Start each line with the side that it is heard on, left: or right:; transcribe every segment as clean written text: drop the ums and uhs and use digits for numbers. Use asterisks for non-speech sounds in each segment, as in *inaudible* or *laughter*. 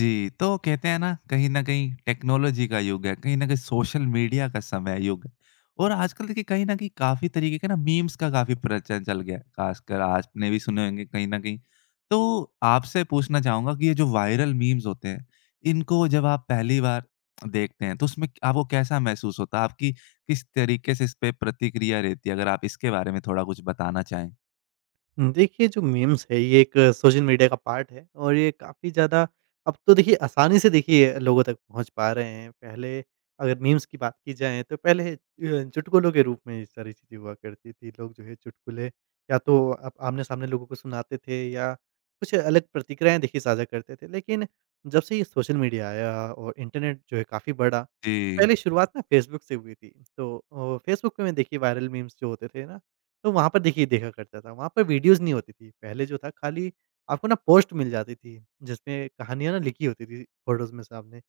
left: जी, तो कहते हैं ना कहीं न कहीं टेक्नोलॉजी का युग है, कहीं न कहीं सोशल मीडिया का समय युग है और आजकल देखिए कहीं न कहीं काफ़ी तरीके के ना मीम्स का काफ़ी प्रचलन चल गया है, ख़ासकर आपने भी सुने होंगे कहीं न कहीं। तो आपसे पूछना चाहूँगा कि ये जो वायरल मीम्स होते हैं, इनको जब आप पहली बार देखते हैं, तो उसमें आपको कैसा महसूस होता है? आपकी किस तरीके से इस पे प्रतिक्रिया रहती है? अगर आप इसके बारे में थोड़ा कुछ बताना चाहें।
right: देखिए, जो मीम्स है ये एक सोशल मीडिया का पार्ट है और ये काफ़ी ज़्यादा अब तो देखिए आसानी से देखिए लोगों तक पहुँच पा रहे हैं। पहले अगर मीम्स की बात की जाए तो पहले चुटकुलों के रूप में ये सारी चीज़ें हुआ करती थी। लोग जो है चुटकुले या तो आप आमने-सामने लोगों को सुनाते थे या कुछ अलग प्रतिक्रियाएँ देखिए साझा करते थे। लेकिन जब से ये सोशल मीडिया आया और इंटरनेट जो है काफ़ी बढ़ा,
left: जी,
right: पहले शुरुआत ना फेसबुक से हुई थी। तो फेसबुक पे में देखिए वायरल मीम्स जो होते थे ना, तो वहाँ पर देखिए देखा करता था, वहाँ पर वीडियोज़ नहीं होती थी। पहले जो था खाली आपको ना पोस्ट मिल जाती थी, जिसमें कहानियाँ ना लिखी होती थी, फोटोज़ में सामने।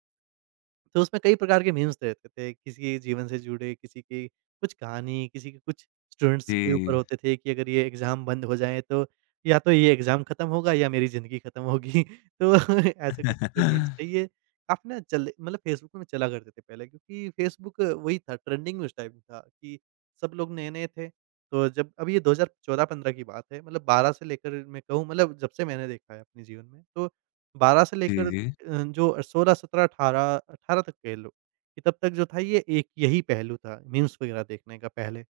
right: तो उसमें कई प्रकार के मीम्स रहते थे, किसी के जीवन से जुड़े, किसी की कुछ कहानी, किसी के कुछ स्टूडेंट्स
left: जी।
right: के ऊपर होते थे कि अगर ये एग्ज़ाम बंद हो जाएँ, तो या तो ये एग्ज़ाम खत्म होगा या मेरी ज़िंदगी खत्म होगी। *laughs* तो ऐसे कुछ जो मीम्स
left: *laughs*
right: थे, ये काफ़ी ना चले, मतलब फ़ेसबुक में चला करते थे पहले, क्योंकि फ़ेसबुक वही था ट्रेंडिंग में, उस टाइम था कि सब लोग नए-नए थे। तो जब अब ये 2014-15 की बात है, मतलब 12 से लेकर, मैं कहूँ मतलब जब से मैंने देखा है अपने जीवन में, तो 12 से
left: जी,
right: लेकर
left: जी।
right: जो 16, 17, 18 तक कह लो, कि तब तक जो था ये एक यही पहलू था मीम्स वगैरह देखने का पहले।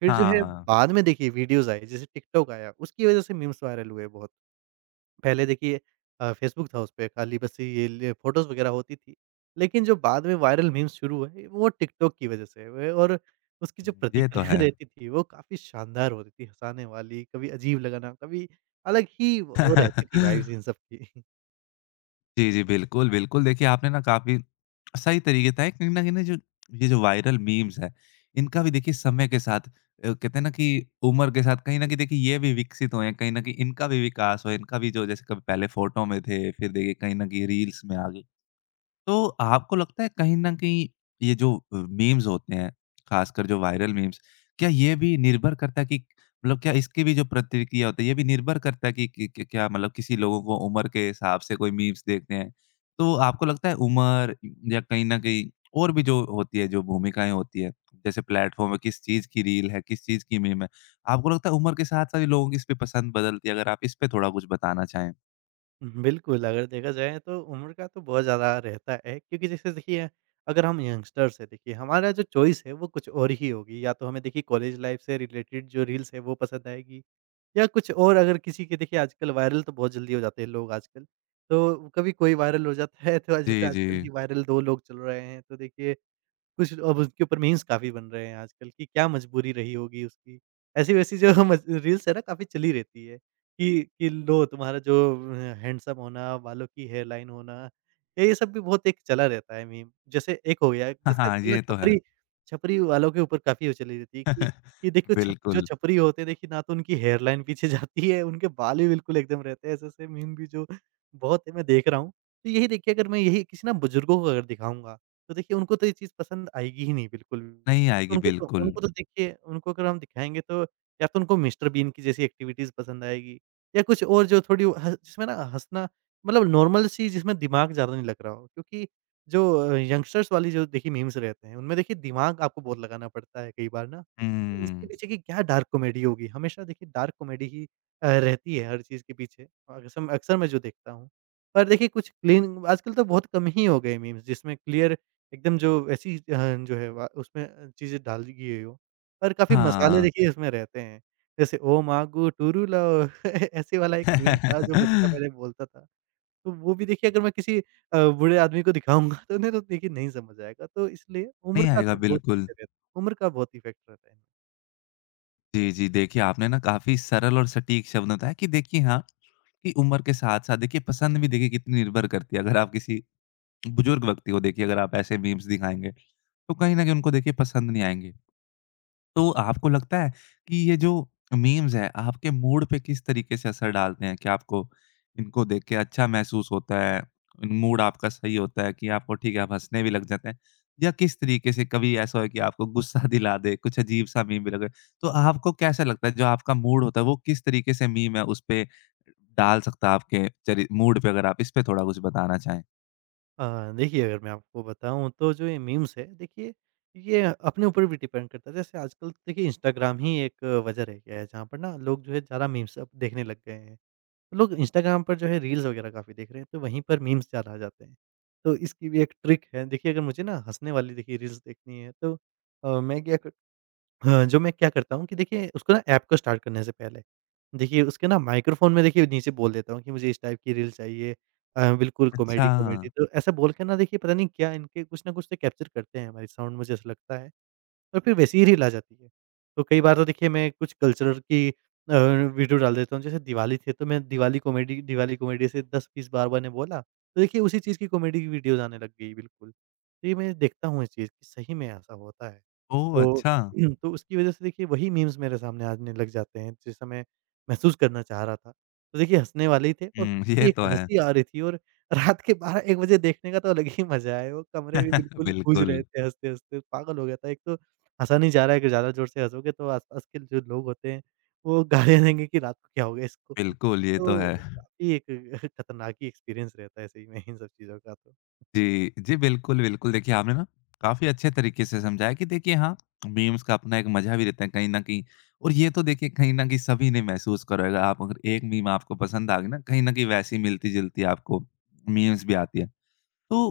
right: फिर जो है
left: हाँ,
right: बाद में देखिए वीडियोज़ आई, जैसे टिकटॉक आया, उसकी वज़ह से मीम्स वायरल हुए बहुत। पहले देखिए फ़ेसबुक था, उसपे खाली बस ये ले फ़ोटोज़ वगैरह होती थी। लेकिन जो बाद में वायरल मीम्स शुरू हुए, वो टिकटॉक की वज़ह से हुए, और उसकी जो प्रतिक्रिया
left: ये तो
right: *laughs*
left: है।
right: रहती थी, वो काफ़ी शानदार होती थी, हँसाने वाली, कभी अजीब लगाना, कभी अलग ही वो रहती थी वाइब्स इन
left: *laughs*
right: सब की।
left: जी, जी, बिल्कुल, बिल्कुल। देखिए, आपने ना काफ़ी सही तरीके बताए कहीं न कहीं ना जो ये जो वायरल मीम्स हैं, इनका भी देखिए समय के साथ कहते हैं ना कि उम्र के साथ कहीं न कहीं देखिए ये भी विकसित हुए हैं, कहीं न कहीं इनका भी विकास हुआ है, इनका भी जो जैसे कभी पहले फ़ोटो में थे, फिर देखिए कहीं न कहीं रील्स में आ गए। तो आपको लगता है कहीं न कहीं ये जो मीम्स होते हैं, खासकर जो वायरल मीम्स, क्या ये भी निर्भर करता है कि मतलब क्या इसकी भी जो प्रतिक्रिया होती है, ये भी निर्भर करता है कि क्या मतलब किसी लोगों को उम्र के हिसाब से कोई मीम्स देखते हैं? तो आपको लगता है उम्र या कहीं न कहीं और भी जो होती है, जो भूमिकाएँ होती है, जैसे प्लेटफ़ॉर्म है, किस चीज़ की रील है, किस चीज़ की मीम है, आपको लगता है उम्र के साथ-साथ ये लोगों की इस पे पसंद बदलती है? अगर आप इस पे थोड़ा कुछ बताना चाहें।
right: बिल्कुल, अगर देखा जाए तो उम्र का तो बहुत ज़्यादा रहता है, क्योंकि जैसे देखिए अगर हम यंगस्टर्स हैं, देखिए हमारा जो चॉइस है वो कुछ और ही होगी, या तो हमें देखिए कॉलेज लाइफ से रिलेटेड जो रील्स है वो पसंद आएगी, या कुछ और, अगर किसी के देखिए आजकल वायरल तो बहुत जल्दी हो जाते हैं लोग आजकल। तो कभी कोई वायरल हो जाता है, तो जैसे
left: जी, जी।
right: आजकल ही वायरल 2 लोग चल रहे हैं, तो देखिए कुछ अब उसके ऊपर मीम्स काफ़ी बन रहे हैं आजकल, कि क्या मजबूरी रही होगी उसकी। ऐसी-वैसी जो *laughs* मज रील्स है ना काफ़ी चली रहती है कि लो तुम्हारा जो हैंडसम होना, बालों की हेयरलाइन होना, ये सब भी बहुत एक चला रहता है मीम। जैसे एक हो गया,
left: हाँ,
right: जैसे
left: हाँ,
right: आजकल ना
left: ये तो है।
right: छपरी, छपरी वालों के ऊपर काफ़ी वो चली रहती है कि
left: *laughs*
right: देखिए छप, जो
left: बिल्कुल।
right: छपरी होते हैं देखिए ना, तो उनकी हेयरलाइन पीछे *laughs* जाती है, उनके बाल भी बिल्कुल एकदम रहते हैं, ऐसे-ऐसे मीम भी जो बहुत है, मैं देख रहा हूँ। तो यही देखिए, अगर मैं यही किसी ना बुजुर्गों को अगर दिखाऊँगा, तो देखिए उनको तो ये चीज़ पसंद आएगी ही नहीं, बिल्कुल
left: नहीं
right: भी। तो
left: आएगी
right: उनको तो
left: बिल्कुल।
right: उनको तो देखिए उनको अगर हम दिखाएँगे, तो या तो उनको मिस्टर बीन की जैसी एक्टिविटीज़ पसंद आएगी, या कुछ और जो थोड़ी ह, जिसमें ना हँसना, मतलब नॉर्मल सी जिसमें दिमाग ज़्यादा नहीं लग रहा हो। क्योंकि जो यंगस्टर्स वाली जो देखिए मीम्स रहते हैं, उनमें देखिए दिमाग आपको बहुत लगाना पड़ता है कई बार ना। इसके
left: हुँ।
right: पीछे की क्या डार्क कॉमेडी होगी? हमेशा देखिए डार्क कॉमेडी ही रहती है हर चीज़ के पीछे। अक्सम अक्सर मैं जो देखता हूँ। पर देखिए कुछ क्लीन आजकल तो बहुत कम ही हो गए मीम्स, जिसमें क्लियर एकदम जो ऐसी जो है वा उसमें चीज़ें डाल दी गई हो, और काफ़ी मसाले
left: हाँ।
right: देखिए इसमें रहते हैं। जैसे ओ मागो टूरू लाओ, *laughs* ऐसे वाला एक मीम था जो बच्चा
left: *laughs*
right: पहले बोलता था। तो वो भी देखिए, अगर मैं किसी बूढ़े आदमी को दिखाऊँगा, *laughs* तो उन्हें तो देखिए नहीं समझ आएगा। तो इसलिए उम्र
left: नहीं
right: का
left: आएगा
right: तो बहुत
left: बिल्कुल।
right: इसमें रहता है, उम्र का बहुत इफ़ेक्ट रहता है।
left: जी, जी। देखिए आपने ना काफ़ी सरल और सटीक शब्द बताया कि देखिए हाँ, कि उम्र के साथ-साथ देखिए पसंद भी देखिए कितनी निर्भर करती है। अगर आप किसी बुजुर्ग व्यक्ति को देखिए अगर आप ऐसे मीम्स दिखाएँगे, तो कहीं न कहीं उनको देखिए पसंद नहीं आएँगे। तो आपको लगता है कि ये जो मीम्स हैं, आपके मूड पे किस तरीके से असर डालते हैं? क्या आपको इनको देख के अच्छा महसूस होता है? मूड आपका सही होता है कि आपको ठीक है, आप हँसने भी लग जाते हैं? या किस तरीके से कभी ऐसा हो कि आपको गुस्सा *laughs* दिला दे, कुछ अजीब-सा मीम भी लगे? तो आपको कैसा लगता है, जो आपका मूड होता है, वो किस तरीके से मीम है, उसपे डाल सकता है आपके चरि मूड पे? अगर आप इस पे थोड़ा कुछ बताना चाहें।
right: देखिए अगर मैं आपको बताऊँ, तो जो ये मीम्स है देखिए ये अपने ऊपर भी डिपेंड करता है। जैसे आजकल तो देखिए इंस्टाग्राम ही एक वजह रह गया है, जहाँ पर ना लोग जो है ज़्यादा मीम्स अब देखने लग गए हैं। लोग इंस्टाग्राम पर जो है रील्स वगैरह काफ़ी देख रहे हैं, तो वहीं पर मीम्स ज़्यादा आ जाते हैं। तो इसकी भी एक ट्रिक है, देखिए अगर मुझे ना हँसने वाली देखिए रील्स देखनी है, तो अ, मैं क्या कर हाँ, जो मैं क्या करता हूँ कि देखिए उसको ना ऐप को स्टार्ट करने से पहले, देखिए उसके ना माइक्रोफ़ोन में देखिए नीचे बोल देता हूँ कि मुझे इस टाइप की रील चाहिए, बिल्कुल
left: अच्छा।
right: कॉमेडी-कॉमेडी, तो ऐसा बोल के ना, देखिए पता नहीं क्या इनके कुछ ना कुछ तो कैप्चर करते हैं हमारी साउंड, मुझे ऐसा लगता है। और फिर वैसे ही रील आ जाती है। तो कई बार तो देखिए मैं कुछ कल्चरल की अ, वीडियो डाल देता हूँ, जैसे दिवाली थी, तो मैं दिवाली कॉमेडी, दिवाली कॉमेडी से 10-20 बार मैंने बोला, तो देखिए उसी चीज़ की कॉमेडी की वीडियोज़ आने लग गई बिल्कुल। तो ये मैं देखता हूँ इस चीज़ की, सही में ऐसा होता है।
left: ओह!
right: तो
left: अच्छा।
right: *clears throat* तो उसकी वजह से देखिए वही मीम्स मेरे सामने आने लग जाते हैं, जिस समय महसूस करना चाह रहा था। तो देखिए हँसने वाले ही थे, और
left: हुँ, ये
right: काफ़ी एक
left: तो है।
right: हँसी आ रही थी, और *laughs* रात के 12-1 बजे देखने का तो अलग ही मज़ा है, वो कमरे में
left: *laughs*
right: बिल्कुल गूँज रहे
left: बिल्कुल,
right: थे हँसते-हँसते, पागल हो गया था। एक तो हँसा नहीं जा रहा है कि ज़्यादा ज़ोर से हँसोगे तो आस-पास के जो लोग होते हैं, वो गालियाँ *laughs* देंगे कि रात को क्या हो गया इसको।
left: बिल्कुल, ये तो
right: तो
left: है।
right: काफ़ी एक *laughs* खतरनाक ही एक्सपीरियंस रहता है, सही में इन सब चीज़ों का तो।
left: जी, जी, बिल्कुल, बिल्कुल। देखिए, आपने ना काफ़ी अच्छे तरीके से समझाया कि देखिए हाँ, मीम्स का अपना एक मज़ा भी रहता है कहीं न कहीं और ये तो देखिए कहीं न कहीं सभी ने महसूस करा होगा। आप अगर एक मीम आपको पसंद आ गई ना, कहीं न कहीं वैसी मिलती-जुलती आपको मीम्स भी आती है। तो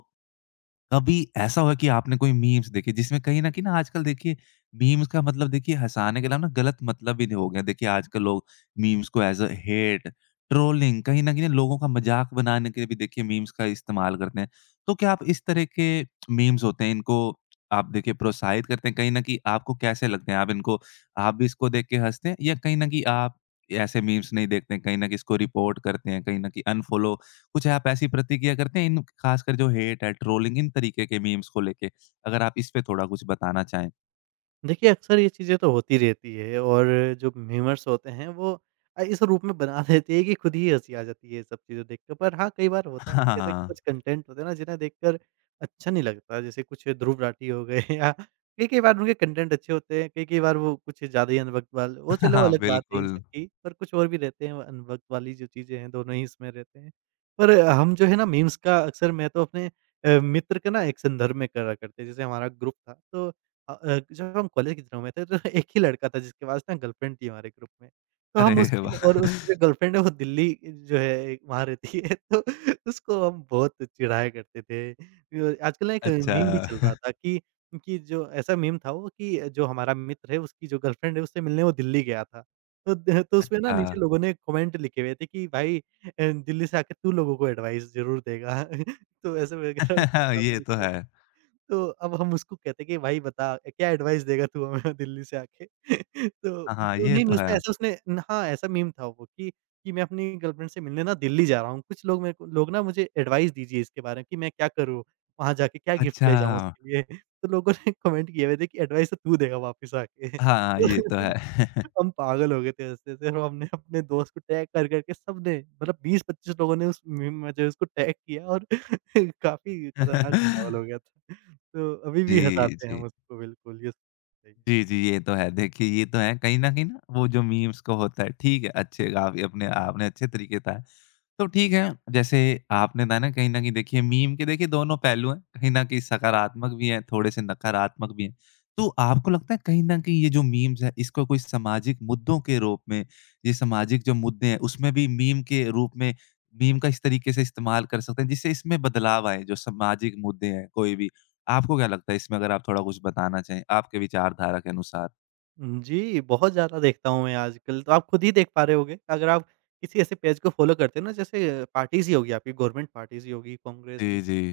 left: कभी ऐसा हुआ कि आपने कोई मीम्स देखे जिसमें कहीं न कहीं ना आजकल देखिए मीम्स का मतलब देखिए हँसाने के अलावा ना गलत मतलब भी हो गया। देखिए आजकल लोग मीम्स को ऐज़ अ हेट, ट्रोलिंग कहीं न कहीं ना लोगों का मज़ाक बनाने के लिए भी देखिए मीम्स का इस्तेमाल करते हैं। तो क्या आप इस तरह के मीम्स होते हैं इनको आप देखिए प्रोत्साहित करते हैं कहीं न कहीं आपको कैसे लगते हैं? आप इनको आप भी इसको देख के हँसते हैं या कहीं न कहीं आप ऐसे मीम्स नहीं देखते हैं, कहीं न कहीं इसको रिपोर्ट करते हैं, कहीं न कहीं अनफ़ॉलो कुछ आप ऐसी प्रतिक्रिया करते हैं इन खासकर जो हेट है, ट्रोलिंग इन तरीके के मीम्स को लेके? अगर आप इस पे थोड़ा कुछ बताना चाहें।
right: देखिए, अक्सर ये चीज़ें तो होती रहती है, और जो मीमर्स होते हैं वो इस रूप में बना *laughs* देती है कि खुद ही हँसी आ जाती है ये सब चीज़ें देखकर। पर हाँ, कई बार होता है
left: हाँ,
right: कि ऐसे
left: हाँ।
right: कुछ कंटेंट होते हैं ना, जिन्हें देखकर अच्छा नहीं लगता, जैसे कुछ ध्रुव राठी हो गए, *laughs* या कई-कई बार उनके कंटेंट अच्छे होते हैं, कई-कई बार वो कुछ ज़्यादा ही अनवक्त वाले, वो
left: हाँ,
right: चलो
left: हाँ,
right: अलग बात है इन
left: बिल्कुल।
right: सब की, पर कुछ और भी रहते हैं वो अनवक्त वाली जो चीज़ें हैं, दोनों ही इसमें रहते हैं। पर हम जो है ना मीम्स का अक्सर मैं तो अपने मित्र के ना एक संदर्भ में करा करते, जैसे हमारा ग्रुप था, तो जब हम कॉलेज के दिनों में थे, तो *laughs* एक ही लड़का था जिसके पास ना गर्लफ्रेंड थी हमारे ग्रुप में। तो हम
left: अरे
right: उसकी न,
left: वाह!
right: और उसकी
left: *laughs*
right: जो गर्लफ्रेंड है वो दिल्ली जो है वहाँ रहती है, *laughs* तो उसको हम बहुत चिढ़ाया करते थे। आजकल ना एक
left: अच्छा।
right: मीम भी चल रहा
left: *laughs*
right: था कि जो ऐसा मीम था वो, कि जो हमारा मित्र है उसकी जो गर्लफ्रेंड है उससे मिलने वो दिल्ली गया था। तो द तो उसमें ना
left: अच्छा।
right: नीचे लोगों ने कमेंट लिखे हुए थे कि भाई, दिल्ली से आके तू लोगों को एडवाइस ज़रूर देगा। *laughs* तो ऐसे वगैरह उसमें
left: *laughs* ये
right: काफी,
left: तो है।
right: तो अब हम उसको कहते हैं कि भाई बता क्या एडवाइस देगा तू हमें दिल्ली से आके, *laughs* तो
left: हाँ, हाँ,
right: तो
left: ये
right: नहीं,
left: तो है।
right: उसमें ऐसा उसने न, हाँ, ऐसा मीम था वो कि मैं अपनी गर्लफ्रेंड से मिलने ना दिल्ली जा रहा हूँ। कुछ लोग मेरे को, लोग ना मुझे एडवाइस दीजिए इसके बारे में कि मैं क्या करूँ? वहाँ जाके क्या गिफ्ट
left: अच्छा।
right: ले जाऊँ उसके लिए? *laughs* तो लोगों ने कमेंट किए हुए थे कि एडवाइस तो तू देगा वापस आके।
left: हाँ, ये तो
right: *laughs*
left: है। *laughs*
right: हम पागल हो गए थे हँसते-हँसते, और हमने अपने दोस्त को टैग कर-कर के सबने, मतलब 20-25 लोगों ने उस मीम में जो है उसको टैग किया, और *laughs* *laughs* काफ़ी खतरनाक
left: *laughs*
right: माहौल हो गया था। तो अभी भी
left: जी,
right: हँसाते हैं हम
left: जी।
right: उसको, बिल्कुल, ये सही है।
left: जी, जी, ये तो है। देखिए, ये तो है कहीं न कहीं ना वो जो मीम्स को होता है ठीक है, अच्छे काफ़ी अपने आपने अच्छे तरीके बताया। तो ठीक है, जैसे आपने बताया ना कहीं न कहीं देखिए मीम के देखिए दोनों पहलू हैं, कहीं न कहीं सकारात्मक भी हैं, थोड़े-से नकारात्मक भी हैं। तो आपको लगता है कहीं न कहीं ये जो मीम्स हैं, इसको कोई सामाजिक मुद्दों के रूप में, ये सामाजिक जो मुद्दे हैं, उसमें भी मीम के रूप में मीम का इस तरीके से इस्तेमाल कर सकते हैं, जिससे इसमें बदलाव आए, जो सामाजिक मुद्दे हैं कोई भी? आपको क्या लगता है इसमें अगर आप थोड़ा कुछ बताना चाहें, आपके विचारधारा के अनुसार?
right: हुँ, जी, बहुत ज़्यादा देखता हूँ मैं आजकल, तो आप खुद ही देख पा रहे होंगे। अगर आप किसी ऐसे पेज को फ़ॉलो करते हो ना, जैसे पार्टीज़ ही होगी आपकी, गवर्नमेंट पार्टीज़ ही होगी, कांग्रेस, बी,
left: जी, जी।
right: तो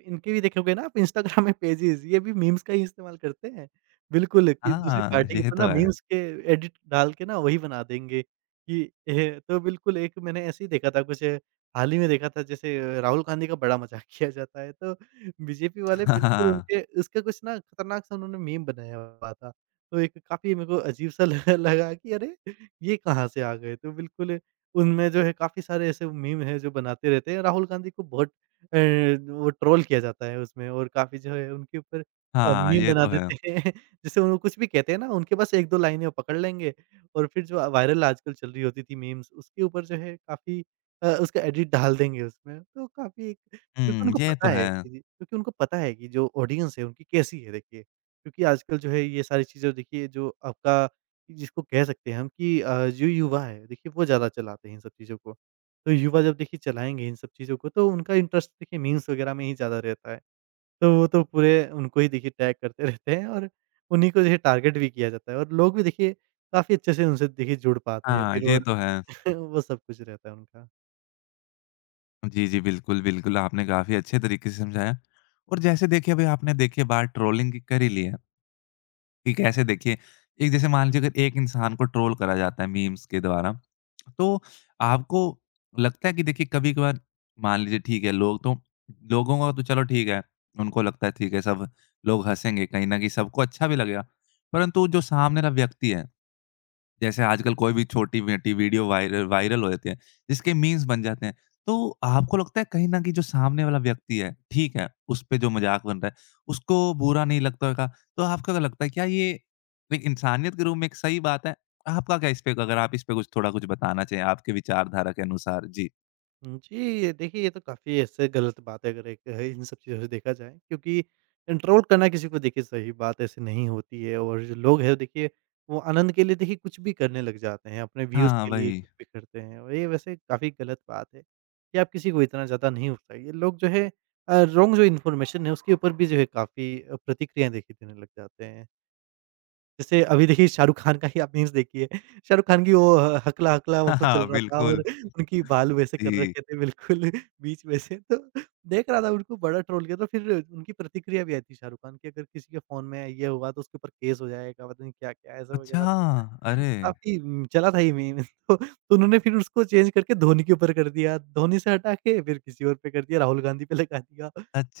right: इनके भी देखोगे ना आप इंस्टाग्राम में पेजेज़, ये भी मीम्स का ही इस्तेमाल करते हैं। बिल्कुल, कि दूसरी
left: हाँ,
right: पार्टी के
left: ये
right: ऊपर ना
left: तो है।
right: मीम्स के एडिट डाल के ना वही बना देंगे कि एह, तो बिल्कुल, एक मैंने ऐसे ही देखा था कुछ, हाल ही में देखा था, जैसे राहुल गांधी का बड़ा मज़ाक *laughs* किया जाता है, तो बीजेपी वाले
left: *laughs* हाँ,
right: बिल्कुल
left: हाँ,
right: उनके उसका कुछ ना खतरनाक सा उन्होंने मीम बनाया हुआ था। तो एक काफ़ी मेरे को अजीब-सा ल *laughs* लगा लगा कि अरे! ये कहाँ से आ गए? तो बिल्कुल उनमें जो है काफ़ी सारे ऐसे मीम हैं जो बनाते रहते हैं। राहुल गांधी को बहुत वो ट्रोल किया जाता है उसमें और काफ़ी जो है उनके ऊपर
left: हाँ,
right: मीम
left: ये
right: बना
left: तो है।
right: देते हैं *laughs* जैसे वो कुछ भी कहते हैं ना उनके पास 1-2 लाइनें वो पकड़ लेंगे। और फिर जो वायरल आजकल चल रही होती थी मीम्स उसके ऊपर जो है काफ़ी उसका एडिट डाल देंगे उसमें। तो काफ़ी
left: हुँ, ये तो है।
right: क्योंकि उनको पता है कि जो ऑडियंस है उनकी कैसी है देखिए। क्योंकि आजकल जो है ये सारी चीज़ें देखिए जो आपका जिसको कह सकते हैं हम कि जो युवा है देखिए वो ज़्यादा चलाते हैं इन सब चीज़ों को। तो युवा जब देखिए चलाएँगे इन सब चीज़ों को तो उनका इंटरेस्ट देखिए मीम्स वग़ैरह में ही ज़्यादा रहता है। तो वो तो पूरे उनको ही देखिए टैग करते *laughs* रहते हैं। और उन्हीं को जो है टारगेट भी किया जाता है और लोग भी देखिए काफ़ी अच्छे से उनसे देखिए जुड़ पाते हैं।
left: हाँ,
right: फिर
left: ये
right: वो
left: तो है।
right: *laughs* वो सब कुछ रहता है उनका।
left: जी, जी, बिल्कुल, बिल्कुल, आपने काफ़ी अच्छे तरीके से समझाया। और जैसे देखिए अभी आपने देखिए बात ट्रोलिंग की कर ही ली है, कि कैसे देखिए एक जैसे मान लीजिए अगर एक इंसान को ट्रोल करा जाता है मीम्स के द्वारा, तो आपको लगता है कि देखिए कभी-कभार मान लीजिए ठीक है, लोग तो लोगों का तो चलो ठीक है, उनको लगता है ठीक है सब लोग हँसेंगे, कहीं न कहीं सबको अच्छा भी लगेगा। परंतु जो सामने वाला व्यक्ति है जैसे आजकल कोई भी छोटी-मोटी वीडियो वायरल वायरल हो जाती है, जिसके मीम्स बन जाते हैं। तो आपको लगता है कहीं न कहीं जो सामने वाला व्यक्ति है, ठीक है, उस पे जो मज़ाक बन रहा है, उसको बुरा नहीं लगता होगा। तो आपको क्या लगता है क्या ये एक इंसानियत के रूप में एक सही बात है? आपका क्या इस पे अगर आप इस पे कुछ थोड़ा कुछ बताना चाहें आपके विचारधारा के अनुसार? जी।
right: हुँ, जी, देखिए ये तो काफ़ी ऐसे गलत बात है अगर एक है इन सब चीज़ों से देखा जाए, क्योंकि कंट्रोल करना किसी को देखिए सही बात ऐसे नहीं होती है। और जो लोग हैं देखिए वो आनंद के लिए देखिए कुछ भी करने लग जाते हैं, अपने व्यूज़
left: हाँ,
right: के लिए
left: वही।
right: कुछ भी करते हैं और ये वैसे काफ़ी गलत बात है कि आप किसी को इतना ज़्यादा नहीं उकसाइए। लोग जो है रॉन्ग जो इन्फॉर्मेशन है उसके ऊपर भी जो है काफ़ी प्रतिक्रियाएँ देखिए देने लग जाते हैं। जैसे अभी देखिए शाहरुख खान का ही आप मीम्स देखिए, शाहरुख खान की वो ह हकला हकला
left: *laughs* हाँ,
right: वो चल
left: हाँ,
right: रहा था। और
left: बिल्कुल।
right: उनकी बाल वैसे कर
left: जी।
right: रखे थे बिल्कुल *laughs* बीच में से, तो देख रहा था उनको बड़ा ट्रोल किया। तो फिर उनकी प्रतिक्रिया भी आई थी शाहरुख खान की, अगर किसी के फ़ोन में ये हुआ तो उसके ऊपर केस हो जाएगा, पता नहीं क्या-क्या ऐसा वगैरह।
left: अच्छा! अरे!
right: काफ़ी चला था ये मीम। *laughs* तो उन्होंने फिर उसको चेंज करके धोनी के ऊपर कर दिया, धोनी से हटा के फिर किसी और पे कर दिया, राहुल गांधी पे लगा दिया।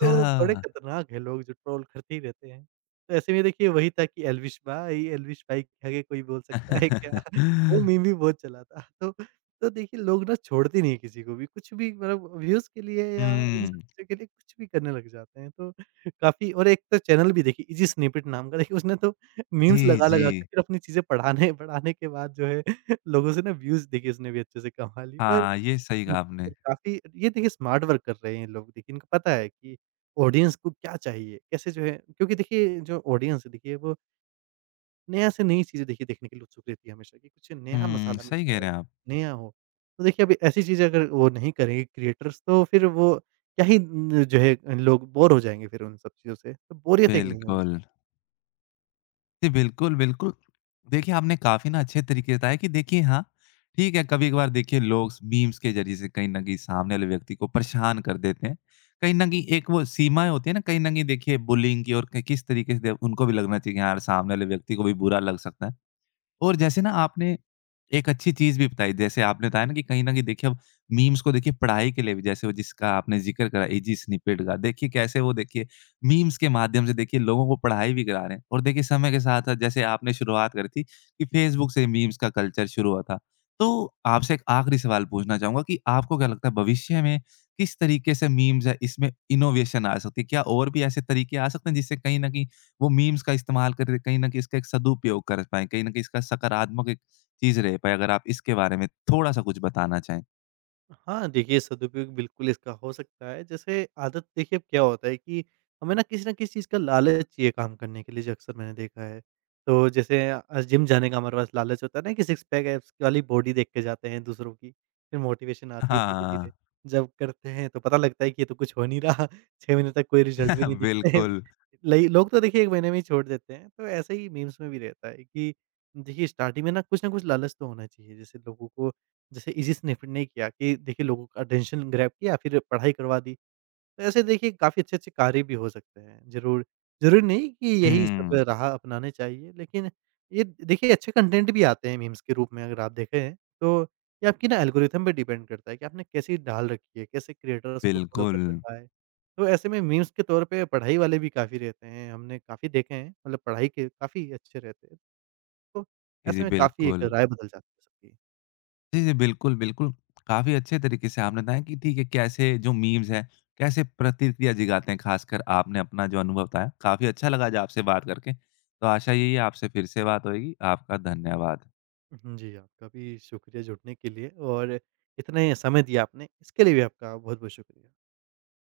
right: तो बड़े खतरनाक हैं लोग जो ट्रोल करते ही रहते हैं। तो ऐसे में देखिए वही था कि एल्विश भाई के आगे कोई बोल सकता है क्या? *laughs* वो
left: *laughs*
right: मीम भी बहुत चला था। तो देखिए लोग ना छोड़ते नहीं हैं किसी को भी, कुछ भी मतलब व्यूज़ के लिए या इन सब
left: हुँ।
right: चीज़ों के लिए कुछ भी करने लग जाते हैं। तो काफ़ी, और एक तो चैनल भी देखिए इज़ी स्निपेट नाम का, देखिए उसने तो मीम्स
left: जी,
right: लगा-लगा के
left: जी।
right: फिर अपनी चीज़ें पढ़ाने पढ़ाने के बाद जो है *laughs* लोगों से ना व्यूज़ देखिए उसने भी अच्छे से कमा ली। पर
left: हाँ, ये सही कहा आपने।
right: पर काफ़ी ये देखिए स्मार्ट वर्क कर रहे हैं ये लोग। देखिए इनको पता है कि ऑडियंस को क्या चाहिए, कैसे जो है, क्योंकि देखिए जो ऑडियंस है देखिए वो नया से नई चीज़ें देखिए देखने के लिए उत्सुक रहती है हमेशा, कि कुछ नया
left: हुँ,
right: मसाला
left: सही कह
right: मिलता रहे,
left: रहे हैं आप।
right: नया हो। तो देखिए अब ऐसी चीज़ें अगर वो नहीं करेंगे क्रिएटर्स, तो फिर वो क्या ही न जो है, लोग बोर हो जाएँगे फिर उन सब चीज़ों से। तो बोरियत एक नहीं होनी।
left: बिल्कुल। जी, बिल्कुल, बिल्कुल। देखिए, आपने काफ़ी ना अच्छे तरीके से बताया कि देखिए हाँ, ठीक है, कभी-कभार देखिए लोग मीम्स के ज़रिए से कहीं न कहीं सामने वाले व्यक्ति को परेशान कर देते हैं। कहीं न कहीं एक वो सीमाएँ होती हैं ना, कहीं न कहीं देखिए बुलिंग की और क किस तरीके से उनको भी लगना चाहिए कि हाँ यार, सामने वाले व्यक्ति को भी बुरा लग सकता है। और जैसे ना आपने एक अच्छी चीज़ भी बताई, जैसे आपने बताया ना कि कहीं न कहीं देखिए अब मीम्स को देखिए पढ़ाई के लिए भी जैसे वो जिसका आपने ज़िक्र करा इजी स्निपेट का, देखिए कैसे वो देखिए मीम्स के माध्यम से देखिए लोगों को पढ़ाई भी करा रहे हैं। और देखिए समय के साथ-साथ जैसे आपने शुरुआत करी थी कि फेसबुक से मीम्स का कल्चर शुरू हुआ था। तो आपसे एक आखिरी सवाल पूछना चाहूँगा कि आपको क्या लगता है भविष्य में किस तरीके से मीम्स है इसमें इनोवेशन आ सकती है? क्या और भी ऐसे तरीके आ सकते हैं जिससे कहीं न कहीं वो मीम्स का इस्तेमाल कर कहीं न कहीं इसका एक सदुपयोग कर पाएँ, कहीं न कहीं इसका सकारात्मक एक चीज़ रह पाए, अगर आप इसके बारे में थोड़ा-सा कुछ बताना चाहें?
right: हाँ, देखिए सदुपयोग बिल्कुल इसका हो सकता है। जैसे आदत देखिए अब क्या होता है कि हमें ना किसी न किसी चीज़ का लालच चाहिए काम करने के लिए, जो अक्सर मैंने देखा है। तो जैसे जिम जाने का हमारे पास लालच होता है ना, कि सिक्स पैक एब्स वाली बॉडी देख के जाते हैं दूसरों की, फिर मोटिवेशन आती है
left: हाँ,
right: धीरे-धीरे। जब करते हैं तो पता लगता है कि ये तो कुछ हो नहीं रहा, *laughs* 6 महीने तक कोई रिज़ल्ट भी
left: *laughs*
right: नहीं दिखते हैं।
left: बिल्कुल।
right: लई लोग तो देखिए 1 महीने में ही छोड़ देते हैं। तो ऐसे ही मीम्स में भी रहता है कि देखिए स्टार्टिंग में ना कुछ न कुछ लालच तो होना चाहिए। जैसे लोगों को जैसे इज़ी से निपट नहीं किया कि देखिए लोगों का अटेंशन ग्रैब किया फिर पढ़ाई करवा दी। तो ऐसे देखिए काफ़ी अच्छे-अच्छे कार्य भी हो सकते हैं। ज़रूरी नहीं कि यही सब
left: हुँ,
right: राह अपनाने चाहिए, लेकिन ये देखिए अच्छे कंटेंट भी आते हैं मीम्स के रूप में अगर आप देखें तो। ये आपकी ना एल्गोरिथम पे डिपेंड करता है कि आपने कैसी ढाल रखी है, कैसे क्रिएटर्स को फॉलो कर
left: बिल्कुल।
right: रखा है। तो ऐसे में मीम्स के तौर पे पढ़ाई वाले भी काफ़ी रहते हैं, हमने काफ़ी देखे हैं, मतलब पढ़ाई के काफ़ी अच्छे रहते हैं। तो
left: जी, जी,
right: ऐसे में काफ़ी एक
left: बिल्कुल।
right: राय बदल जाती है सबकी।
left: जी, जी, बिल्कुल, बिल्कुल। काफ़ी अच्छे तरीके से आपने बताया कि ठीक है, कैसे जो मीम्स हैं, कैसे प्रतिक्रिया जगाते हैं, ख़ासकर आपने अपना जो अनुभव बताया, काफ़ी अच्छा लगा आज आपसे बात करके। तो आशा यही है आपसे फिर से बात होएगी। आपका धन्यवाद।
right: उहुँ, जी, आपका भी शुक्रिया जुड़ने के लिए, और इतना ही समय दिया आपने, इसके लिए भी आपका बहुत-बहुत शुक्रिया।